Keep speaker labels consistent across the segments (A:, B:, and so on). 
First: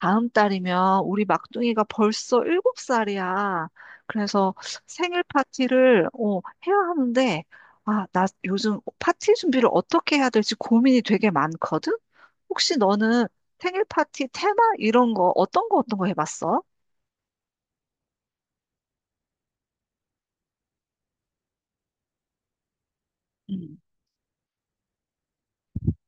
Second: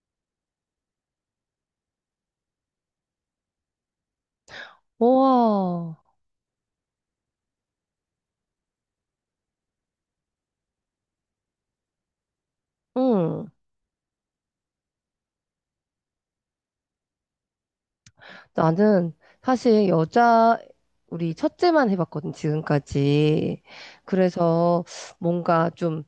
A: 다음 달이면 우리 막둥이가 벌써 일곱 살이야. 그래서
B: 우
A: 생일
B: 와,
A: 파티를 해야 하는데, 아, 나 요즘 파티 준비를 어떻게 해야 될지 고민이 되게 많거든? 혹시 너는
B: 응.
A: 생일 파티 테마 이런 거 어떤 거 해봤어?
B: 나는 사실 우리 첫째만 해봤거든, 지금까지.
A: 음.
B: 그래서 뭔가 좀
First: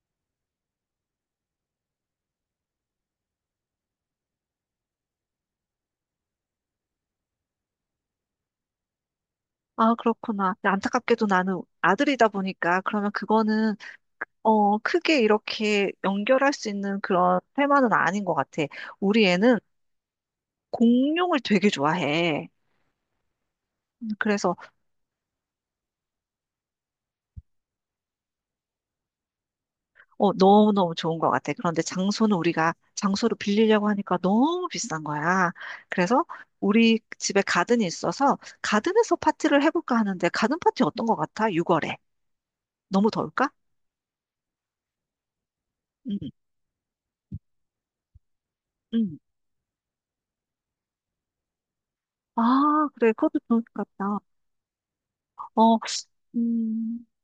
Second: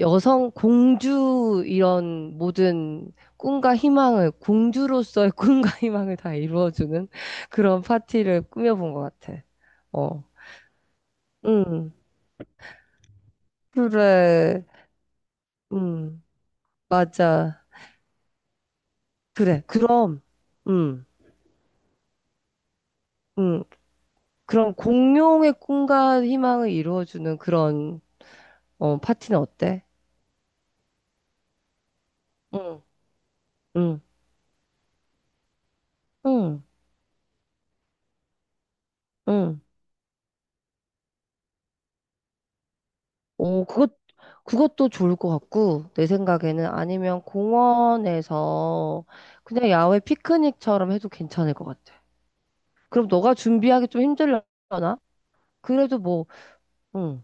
B: 여성 공주 이런 모든 꿈과 희망을, 공주로서의 꿈과 희망을 다 이루어주는 그런 파티를 꾸며본 것 같아.
A: 아,
B: 어,
A: 그렇구나. 근데 안타깝게도 나는
B: 응.
A: 아들이다 보니까 그러면 그거는
B: 그래,
A: 크게 이렇게
B: 응.
A: 연결할 수 있는 그런
B: 맞아.
A: 테마는 아닌 것 같아. 우리 애는
B: 그래, 그럼, 응.
A: 공룡을 되게 좋아해.
B: 응.
A: 음, 그래서
B: 그런 공룡의 꿈과 희망을 이루어주는 그런 파티는 어때?
A: 너무너무 좋은 것 같아. 그런데 장소는 우리가
B: 응,
A: 장소를 빌리려고
B: 응,
A: 하니까 너무 비싼 거야. 그래서
B: 응,
A: 우리 집에 가든이 있어서 가든에서
B: 응.
A: 파티를 해볼까 하는데 가든 파티 어떤 것 같아? 6월에. 너무 더울까?
B: 오, 그것도 좋을 것 같고, 내
A: 응,
B: 생각에는 아니면 공원에서
A: 응.
B: 그냥 야외 피크닉처럼 해도 괜찮을 것 같아.
A: 아,
B: 그럼
A: 그래.
B: 너가
A: 그것도 좋을 것
B: 준비하기 좀
A: 같다.
B: 힘들려나?
A: 어,
B: 그래도 뭐,
A: 음,
B: 응,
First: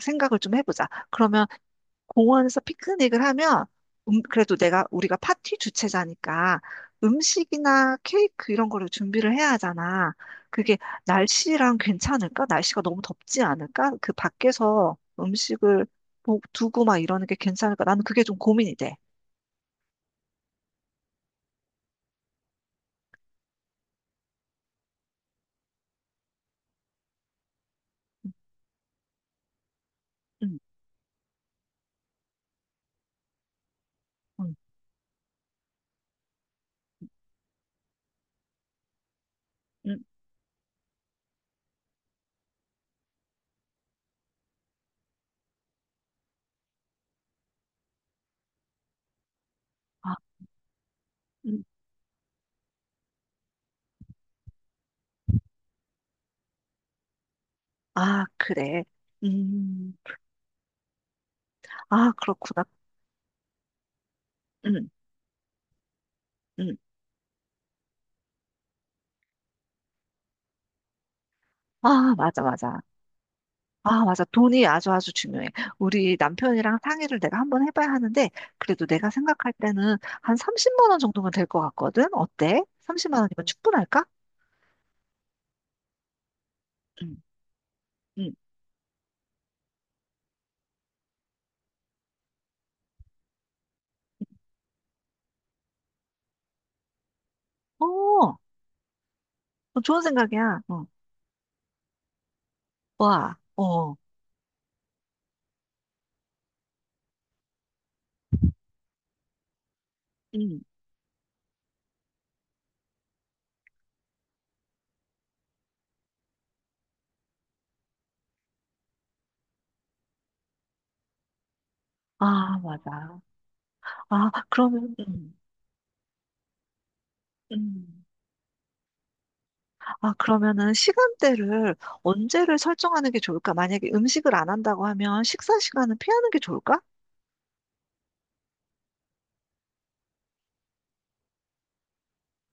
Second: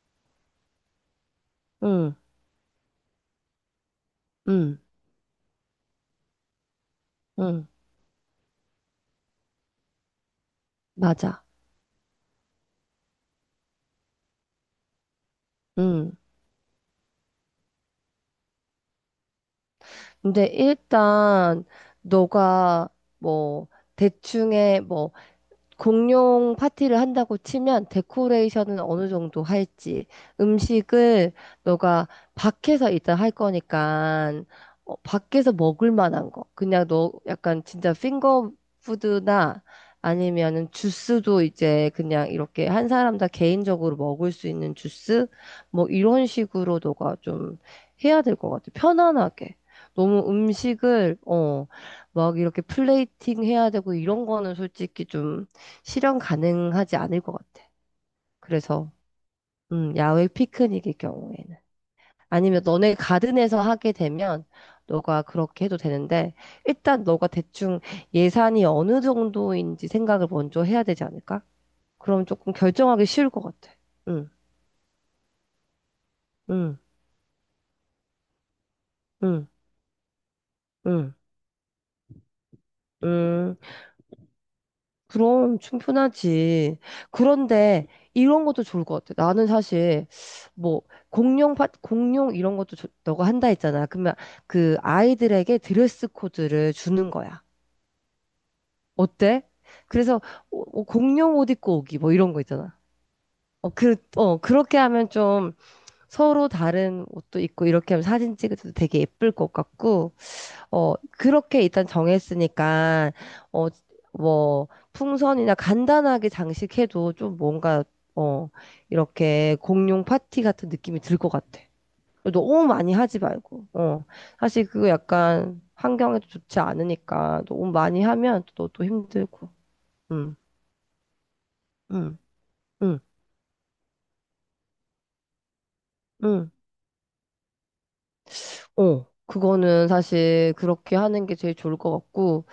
A: 생각을 좀 해보자. 그러면
B: 응,
A: 공원에서 피크닉을 하면 그래도
B: 응,
A: 내가 우리가 파티 주최자니까
B: 응,
A: 음식이나 케이크 이런 거를 준비를 해야 하잖아. 그게
B: 맞아.
A: 날씨랑 괜찮을까? 날씨가 너무 덥지 않을까? 그 밖에서 음식을
B: 응.
A: 두고 막 이러는 게 괜찮을까? 나는 그게 좀 고민이 돼.
B: 근데 일단, 너가 뭐, 대충의 뭐, 공용 파티를 한다고 치면 데코레이션은 어느 정도 할지
A: 응,
B: 음식을 너가 밖에서 일단 할 거니까
A: 응,
B: 밖에서 먹을 만한 거 그냥 너 약간 진짜 핑거푸드나
A: 응.
B: 아니면은 주스도 이제 그냥 이렇게 한 사람 다 개인적으로 먹을 수 있는 주스 뭐 이런 식으로 너가 좀 해야 될 것 같아 편안하게
A: 아,
B: 너무 음식을
A: 음,
B: 막 이렇게 플레이팅 해야 되고 이런 거는 솔직히 좀 실현 가능하지 않을 것 같아.
A: 아, 그래.
B: 그래서,
A: 음,
B: 야외 피크닉일 경우에는.
A: 아,
B: 아니면
A: 그렇구나.
B: 너네 가든에서 하게 되면
A: 응,
B: 너가 그렇게 해도 되는데,
A: 응.
B: 일단 너가 대충 예산이 어느 정도인지 생각을 먼저 해야 되지 않을까?
A: 아,
B: 그럼
A: 맞아,
B: 조금
A: 맞아.
B: 결정하기 쉬울 것 같아.
A: 아, 맞아.
B: 응,
A: 돈이 아주 아주 중요해. 우리
B: 응,
A: 남편이랑 상의를 내가 한번 해봐야 하는데, 그래도 내가
B: 응,
A: 생각할 때는 한 30만 원
B: 응,
A: 정도면 될 것 같거든? 어때? 30만 원이면
B: 응.
A: 충분할까?
B: 그럼 충분하지.
A: 응,
B: 그런데
A: 응,
B: 이런 것도 좋을 것 같아. 나는 사실 뭐 공룡 이런 것도 너가 한다 했잖아. 그러면 그 아이들에게 드레스 코드를 주는 거야.
A: 어,
B: 어때?
A: 어, 좋은
B: 그래서
A: 생각이야. 어.
B: 공룡 옷 입고 오기 뭐 이런 거 있잖아.
A: 와, 어.
B: 그렇게 하면 좀 서로 다른 옷도 입고 이렇게 하면 사진 찍을 때도 되게 예쁠 것 같고
A: 응,
B: 그렇게 일단 정했으니까, 어, 뭐, 풍선이나 간단하게 장식해도 좀 뭔가, 어, 이렇게 공룡 파티 같은 느낌이 들 것 같아.
A: 아,
B: 너무 많이 하지
A: 맞아.
B: 말고, 어.
A: 아,
B: 사실 그거
A: 그러면,
B: 약간 환경에도 좋지 않으니까 너무
A: 음
B: 많이 하면 또 힘들고,
A: 아,
B: 응,
A: 그러면은 시간대를
B: 응,
A: 언제를
B: 응,
A: 설정하는 게 좋을까? 만약에 음식을 안 한다고 하면 식사 시간은 피하는 게
B: 응.
A: 좋을까?
B: 그거는 사실 그렇게 하는 게 제일 좋을 것 같고,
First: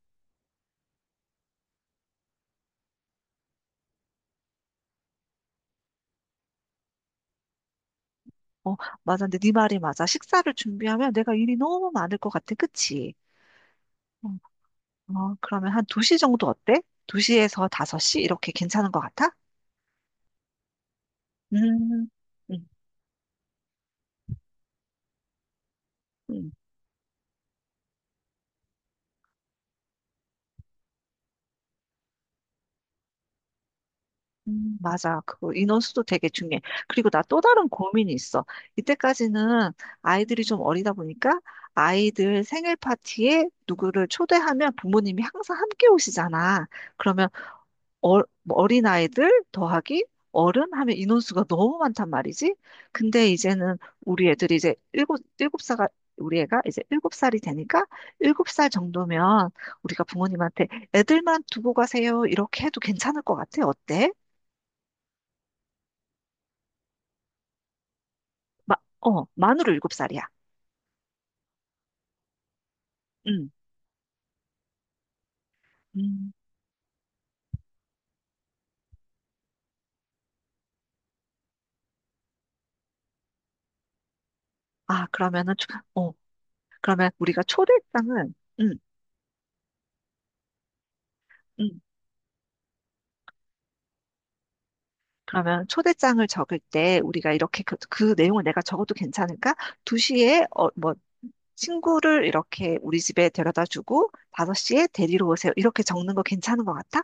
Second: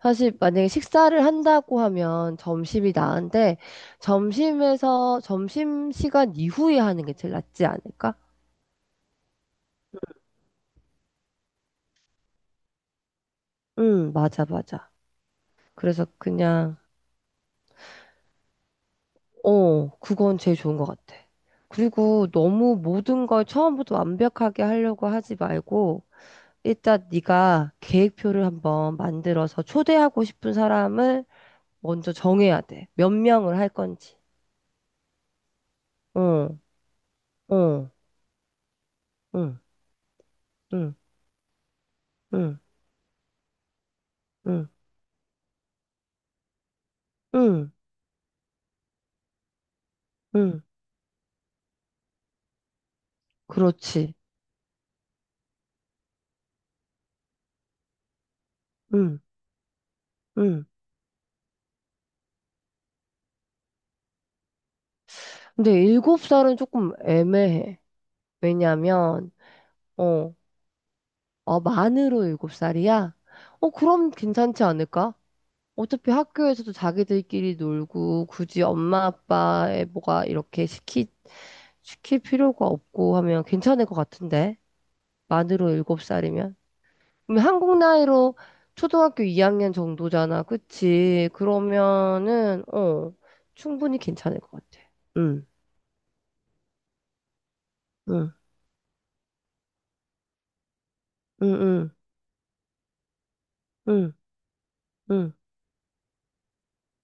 B: 사실 만약에 식사를 한다고 하면 점심이 나은데 점심에서 점심 시간 이후에 하는 게 제일 낫지 않을까?
A: 어, 맞아. 근데 네 말이 맞아. 식사를 준비하면 내가 일이 너무 많을 것 같아. 그치?
B: 응,
A: 어,
B: 맞아, 맞아.
A: 어, 그러면 한
B: 그래서
A: 2시 정도 어때?
B: 그냥
A: 2시에서 5시? 이렇게 괜찮은 것 같아?
B: 그건 제일 좋은 것 같아.
A: 음,
B: 그리고
A: 음,
B: 너무 모든 걸 처음부터 완벽하게 하려고 하지 말고
A: 음,
B: 일단 네가 계획표를 한번 만들어서 초대하고 싶은 사람을 먼저 정해야 돼. 몇 명을 할 건지.
A: 맞아. 그 인원수도 되게
B: 어,
A: 중요해. 그리고 나 또 다른
B: 어,
A: 고민이 있어.
B: 응,
A: 이때까지는 아이들이 좀 어리다
B: 응,
A: 보니까 아이들
B: 응,
A: 생일 파티에 누구를
B: 응,
A: 초대하면 부모님이 항상 함께 오시잖아. 그러면
B: 응,
A: 어, 뭐 어린아이들 더하기
B: 응.
A: 어른 하면 인원수가 너무 많단 말이지. 근데 이제는
B: 그렇지.
A: 우리 애들이 이제 일곱 살, 우리 애가 이제 일곱 살이 되니까 7살
B: 응,
A: 정도면 우리가
B: 응.
A: 부모님한테 애들만 두고 가세요. 이렇게 해도 괜찮을 것 같아. 어때?
B: 근데 일곱 살은 조금 애매해. 왜냐면,
A: 만으로 일곱 살이야.
B: 어, 아, 만으로 일곱 살이야?
A: 응.
B: 어, 그럼 괜찮지 않을까? 어차피
A: 음.
B: 학교에서도 자기들끼리 놀고, 굳이 엄마 아빠의 뭐가 시킬 필요가 없고 하면 괜찮을 것 같은데?
A: 아, 그러면은,
B: 만으로 일곱
A: 어,
B: 살이면?
A: 그러면
B: 그럼
A: 우리가
B: 한국
A: 초대장은,
B: 나이로
A: 음
B: 초등학교 2학년 정도잖아. 그치?
A: 음
B: 그러면은, 어, 충분히 괜찮을 것 같아. 응,
A: 그러면 초대장을 적을 때 우리가 이렇게 그
B: 응,
A: 내용을 내가 적어도 괜찮을까? 2시에
B: 응, 응.
A: 친구를 이렇게 우리 집에 데려다 주고
B: 응,
A: 5시에 데리러
B: 응,
A: 오세요. 이렇게 적는 거 괜찮은 것 같아?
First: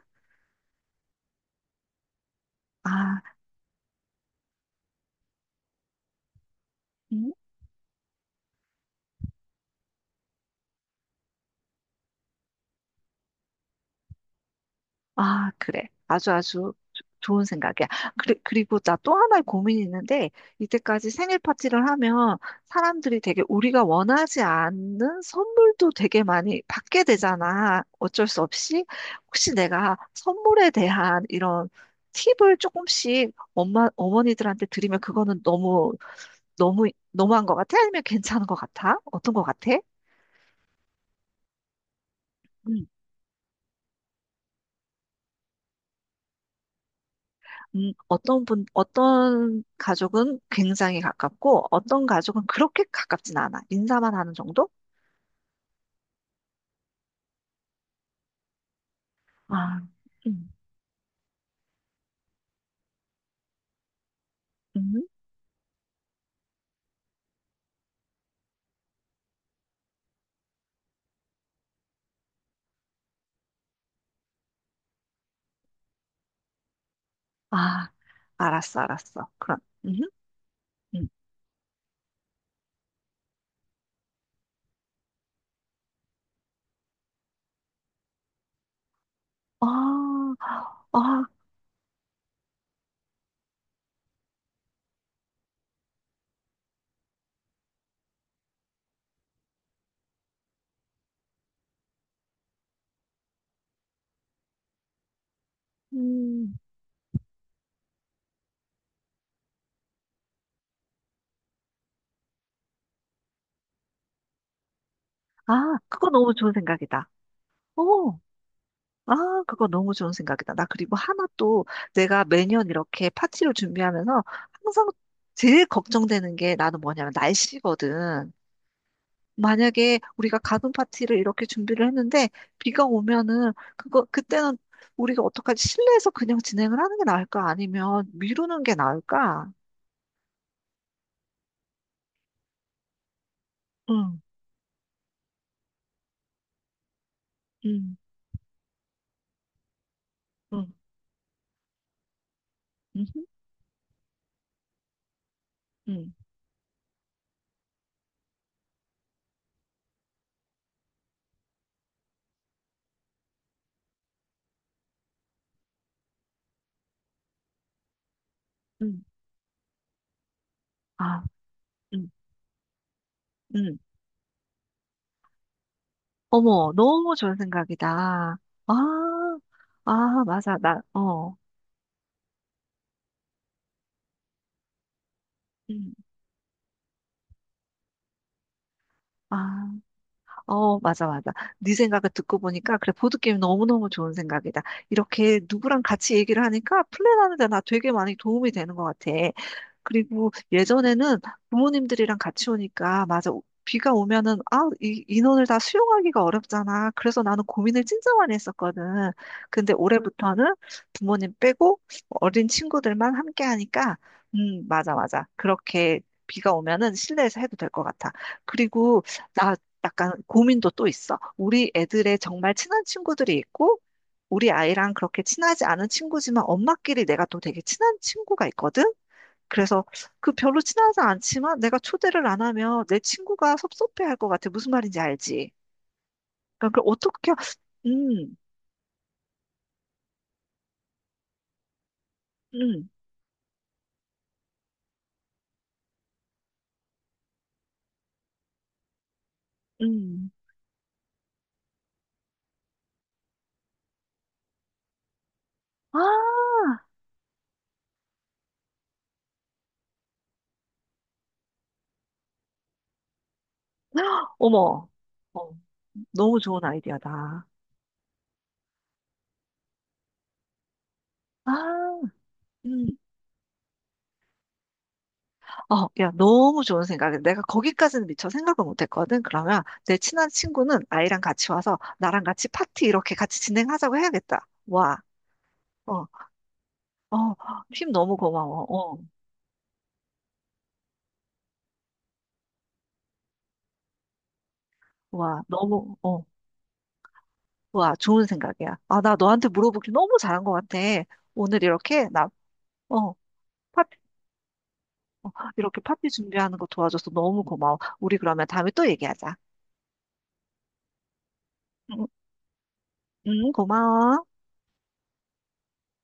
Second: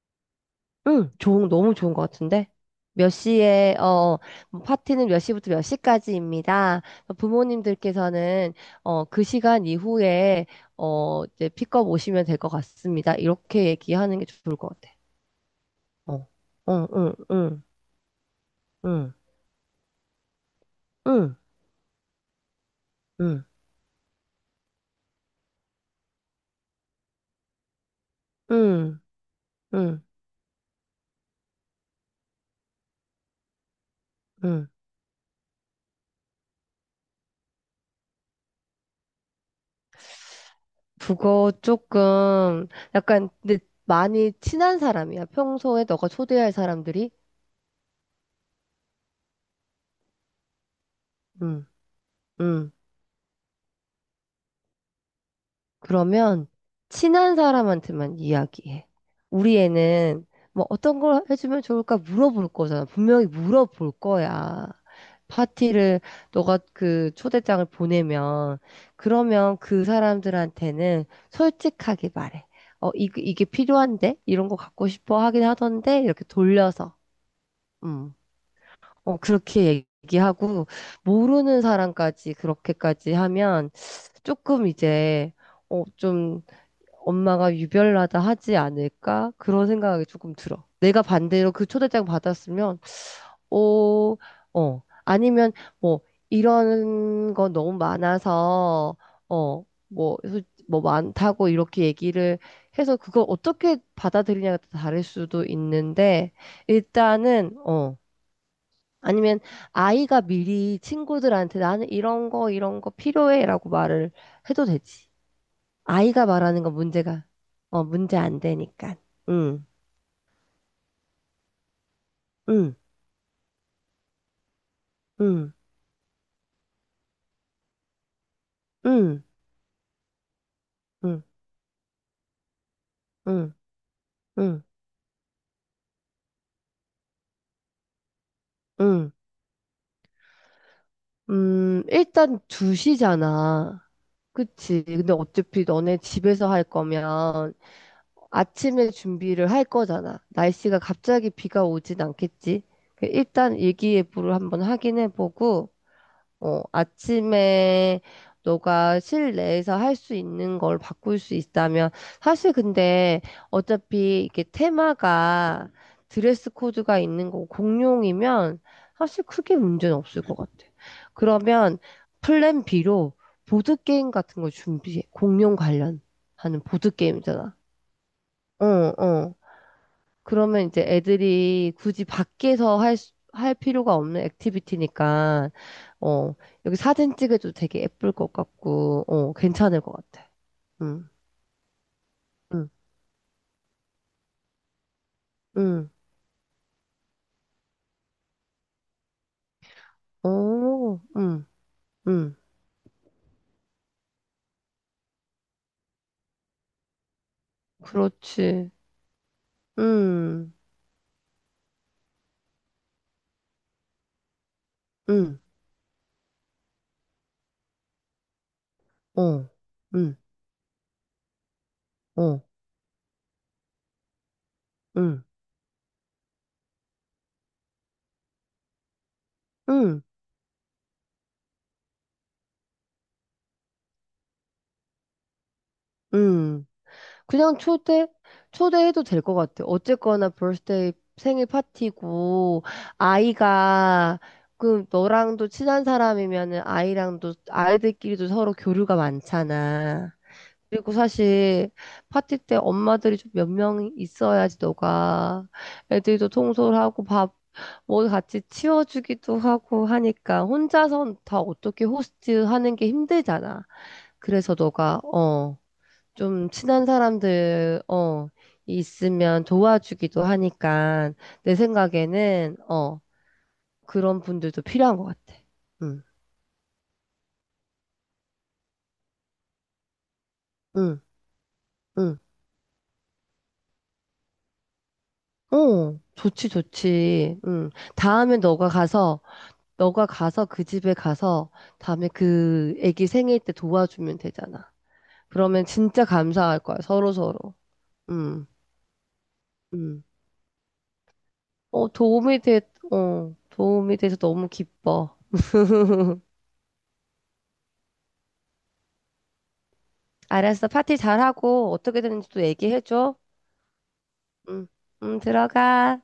B: 응. 좋은, 너무 좋은 것 같은데? 몇
A: 아,
B: 시에, 어, 뭐 파티는 몇 시부터 몇 시까지입니다.
A: 음?
B: 부모님들께서는, 어, 그 시간 이후에, 어, 이제 픽업 오시면 될 것 같습니다. 이렇게 얘기하는 게 좋을 것 같아.
A: 아, 그래.
B: 어,
A: 아주 아주
B: 어, 응,
A: 좋은
B: 응,
A: 생각이야. 그리고 나
B: 응,
A: 또 하나의 고민이 있는데 이때까지
B: 응,
A: 생일 파티를 하면 사람들이 되게
B: 응,
A: 우리가 원하지 않는 선물도 되게 많이 받게 되잖아. 어쩔 수 없이.
B: 응,
A: 혹시 내가
B: 응,
A: 선물에 대한 이런 팁을 조금씩 엄마, 어머니들한테
B: 응.
A: 드리면 그거는 너무 너무 너무한 것 같아? 아니면 괜찮은 것 같아? 어떤 것 같아?
B: 그거 조금,
A: 음,
B: 약간, 근데 많이 친한 사람이야. 평소에 너가 초대할 사람들이.
A: 어떤 분, 어떤 가족은 굉장히 가깝고,
B: 응,
A: 어떤 가족은
B: 응.
A: 그렇게 가깝진 않아. 인사만 하는 정도?
B: 그러면 친한 사람한테만 이야기해. 우리
A: 아,
B: 애는
A: 음,
B: 뭐 어떤 걸 해주면 좋을까 물어볼 거잖아. 분명히 물어볼 거야.
A: 음,
B: 파티를 너가 그 초대장을 보내면 그러면 그 사람들한테는 솔직하게 말해. 이게 필요한데? 이런 거 갖고 싶어 하긴 하던데? 이렇게 돌려서.
A: 아,
B: 음.
A: 알았어,
B: 어,
A: 알았어. 그럼,
B: 그렇게
A: 음,
B: 얘기하고
A: 음.
B: 모르는 사람까지 그렇게까지 하면 조금 이제 어, 좀 엄마가 유별나다 하지 않을까? 그런 생각이
A: 아,
B: 조금 들어. 내가
A: 아,
B: 반대로 그 초대장 받았으면, 어, 어, 아니면 뭐, 이런 거 너무 많아서, 어, 뭐, 뭐 많다고 이렇게 얘기를 해서 그걸 어떻게 받아들이냐가 다를 수도 있는데,
A: 음,
B: 일단은, 어, 아니면 아이가 미리 친구들한테 나는 이런 거 필요해라고 말을 해도 되지.
A: 아, 그거
B: 아이가
A: 너무 좋은
B: 말하는 건
A: 생각이다. 어,
B: 문제 안 되니까.
A: 아,
B: 응,
A: 그거 너무 좋은 생각이다. 나 그리고 하나 또 내가 매년
B: 응,
A: 이렇게 파티를 준비하면서 항상
B: 응,
A: 제일 걱정되는 게 나는 뭐냐면 날씨거든.
B: 응,
A: 만약에 우리가 가든 파티를
B: 응,
A: 이렇게 준비를 했는데 비가 오면은
B: 응,
A: 그거 그때는
B: 응,
A: 우리가 어떡하지? 실내에서 그냥 진행을 하는 게 나을까? 아니면 미루는 게
B: 응.
A: 나을까?
B: 일단 2시잖아.
A: 응,
B: 그치. 근데 어차피 너네 집에서 할 거면
A: 응,
B: 아침에 준비를 할 거잖아.
A: 응,
B: 날씨가 갑자기 비가 오진 않겠지.
A: 응,
B: 그 일단 일기예보를 한번 확인해 보고,
A: 응,
B: 어, 아침에 너가 실내에서 할 수 있는 걸 바꿀 수 있다면 사실 근데 어차피 이게 테마가 드레스 코드가 있는 거 공룡이면
A: 응,
B: 사실 크게 문제는 없을 것 같아.
A: 아,
B: 그러면
A: 응,
B: 플랜 B로 보드
A: 응.
B: 게임 같은 걸 준비해. 공룡 관련하는
A: 어머,
B: 보드
A: 너무 좋은
B: 게임이잖아.
A: 생각이다.
B: 어, 어.
A: 아, 아, 맞아.
B: 그러면
A: 나,
B: 이제
A: 어.
B: 애들이 굳이 밖에서 할 필요가 없는 액티비티니까,
A: 음.
B: 어, 여기 사진 찍어도 되게 예쁠 것 같고, 어,
A: 아,
B: 괜찮을 것 같아.
A: 어, 맞아,
B: 응,
A: 맞아. 네 생각을 듣고
B: 응,
A: 보니까, 그래, 보드게임 너무너무 좋은 생각이다. 이렇게 누구랑
B: 응,
A: 같이 얘기를 하니까 플랜하는 데 나 되게 많이 도움이 되는 것 같아. 그리고
B: 오,
A: 예전에는
B: 응,
A: 부모님들이랑
B: 응,
A: 같이 오니까, 맞아. 비가 오면은, 아, 이 인원을 다 수용하기가 어렵잖아. 그래서 나는 고민을 진짜 많이
B: 그렇지.
A: 했었거든. 근데
B: 응,
A: 올해부터는 부모님 빼고 어린 친구들만 함께 하니까, 맞아, 맞아.
B: 응,
A: 그렇게 비가 오면은 실내에서 해도 될 것 같아. 그리고
B: 어,
A: 나 약간
B: 응,
A: 고민도 또 있어. 우리 애들의
B: 어,
A: 정말 친한 친구들이 있고, 우리 아이랑 그렇게
B: 응,
A: 친하지 않은 친구지만 엄마끼리 내가 또 되게 친한 친구가 있거든? 그래서
B: 응,
A: 그 별로 친하지 않지만 내가 초대를 안 하면 내 친구가 섭섭해할 것 같아. 무슨 말인지 알지?
B: 응.
A: 그러니까 그걸 어떻게,
B: 그냥 초대?
A: 음,
B: 초대해도 될 것 같아. 어쨌거나 birthday 생일 파티고,
A: 음,
B: 아이가, 그, 너랑도 친한 사람이면은 아이들끼리도 서로 교류가 많잖아.
A: 음.
B: 그리고 사실 파티 때 엄마들이 좀 몇 명 있어야지 너가
A: 아,
B: 애들도 통솔하고 밥, 뭐 같이 치워주기도 하고 하니까 혼자선 다 어떻게 호스트하는 게 힘들잖아. 그래서
A: 어머.
B: 너가,
A: 어,
B: 어.
A: 너무
B: 좀
A: 좋은
B: 친한
A: 아이디어다.
B: 사람들, 어, 있으면 도와주기도 하니까, 내
A: 아,
B: 생각에는,
A: 음.
B: 어, 그런 분들도 필요한 것 같아.
A: 어,
B: 응,
A: 야, 너무 좋은 생각이야. 내가 거기까지는 미처 생각을 못 했거든. 그러면 내 친한 친구는
B: 응,
A: 아이랑 같이 와서
B: 응.
A: 나랑 같이 파티 이렇게 같이 진행하자고 해야겠다. 와,
B: 어,
A: 어,
B: 좋지,
A: 어,
B: 좋지. 응.
A: 힘 너무
B: 다음에
A: 고마워.
B: 너가
A: 어,
B: 가서, 너가 가서 그 집에 가서, 다음에 그 애기 생일 때 도와주면 되잖아.
A: 와,
B: 그러면
A: 너무,
B: 진짜
A: 어.
B: 감사할 거야, 서로서로.
A: 와, 좋은
B: 응,
A: 생각이야. 아, 나 너한테 물어보길
B: 응.
A: 너무 잘한 것 같아. 오늘
B: 어,
A: 이렇게, 나, 어, 파,
B: 도움이 돼서 너무 기뻐.
A: 이렇게 파티 준비하는 거 도와줘서 너무 고마워. 우리 그러면 다음에 또 얘기하자.
B: 알았어. 파티 잘하고 어떻게
A: 응,
B: 되는지 또 얘기해줘.
A: 응, 고마워.
B: 응, 응, 들어가.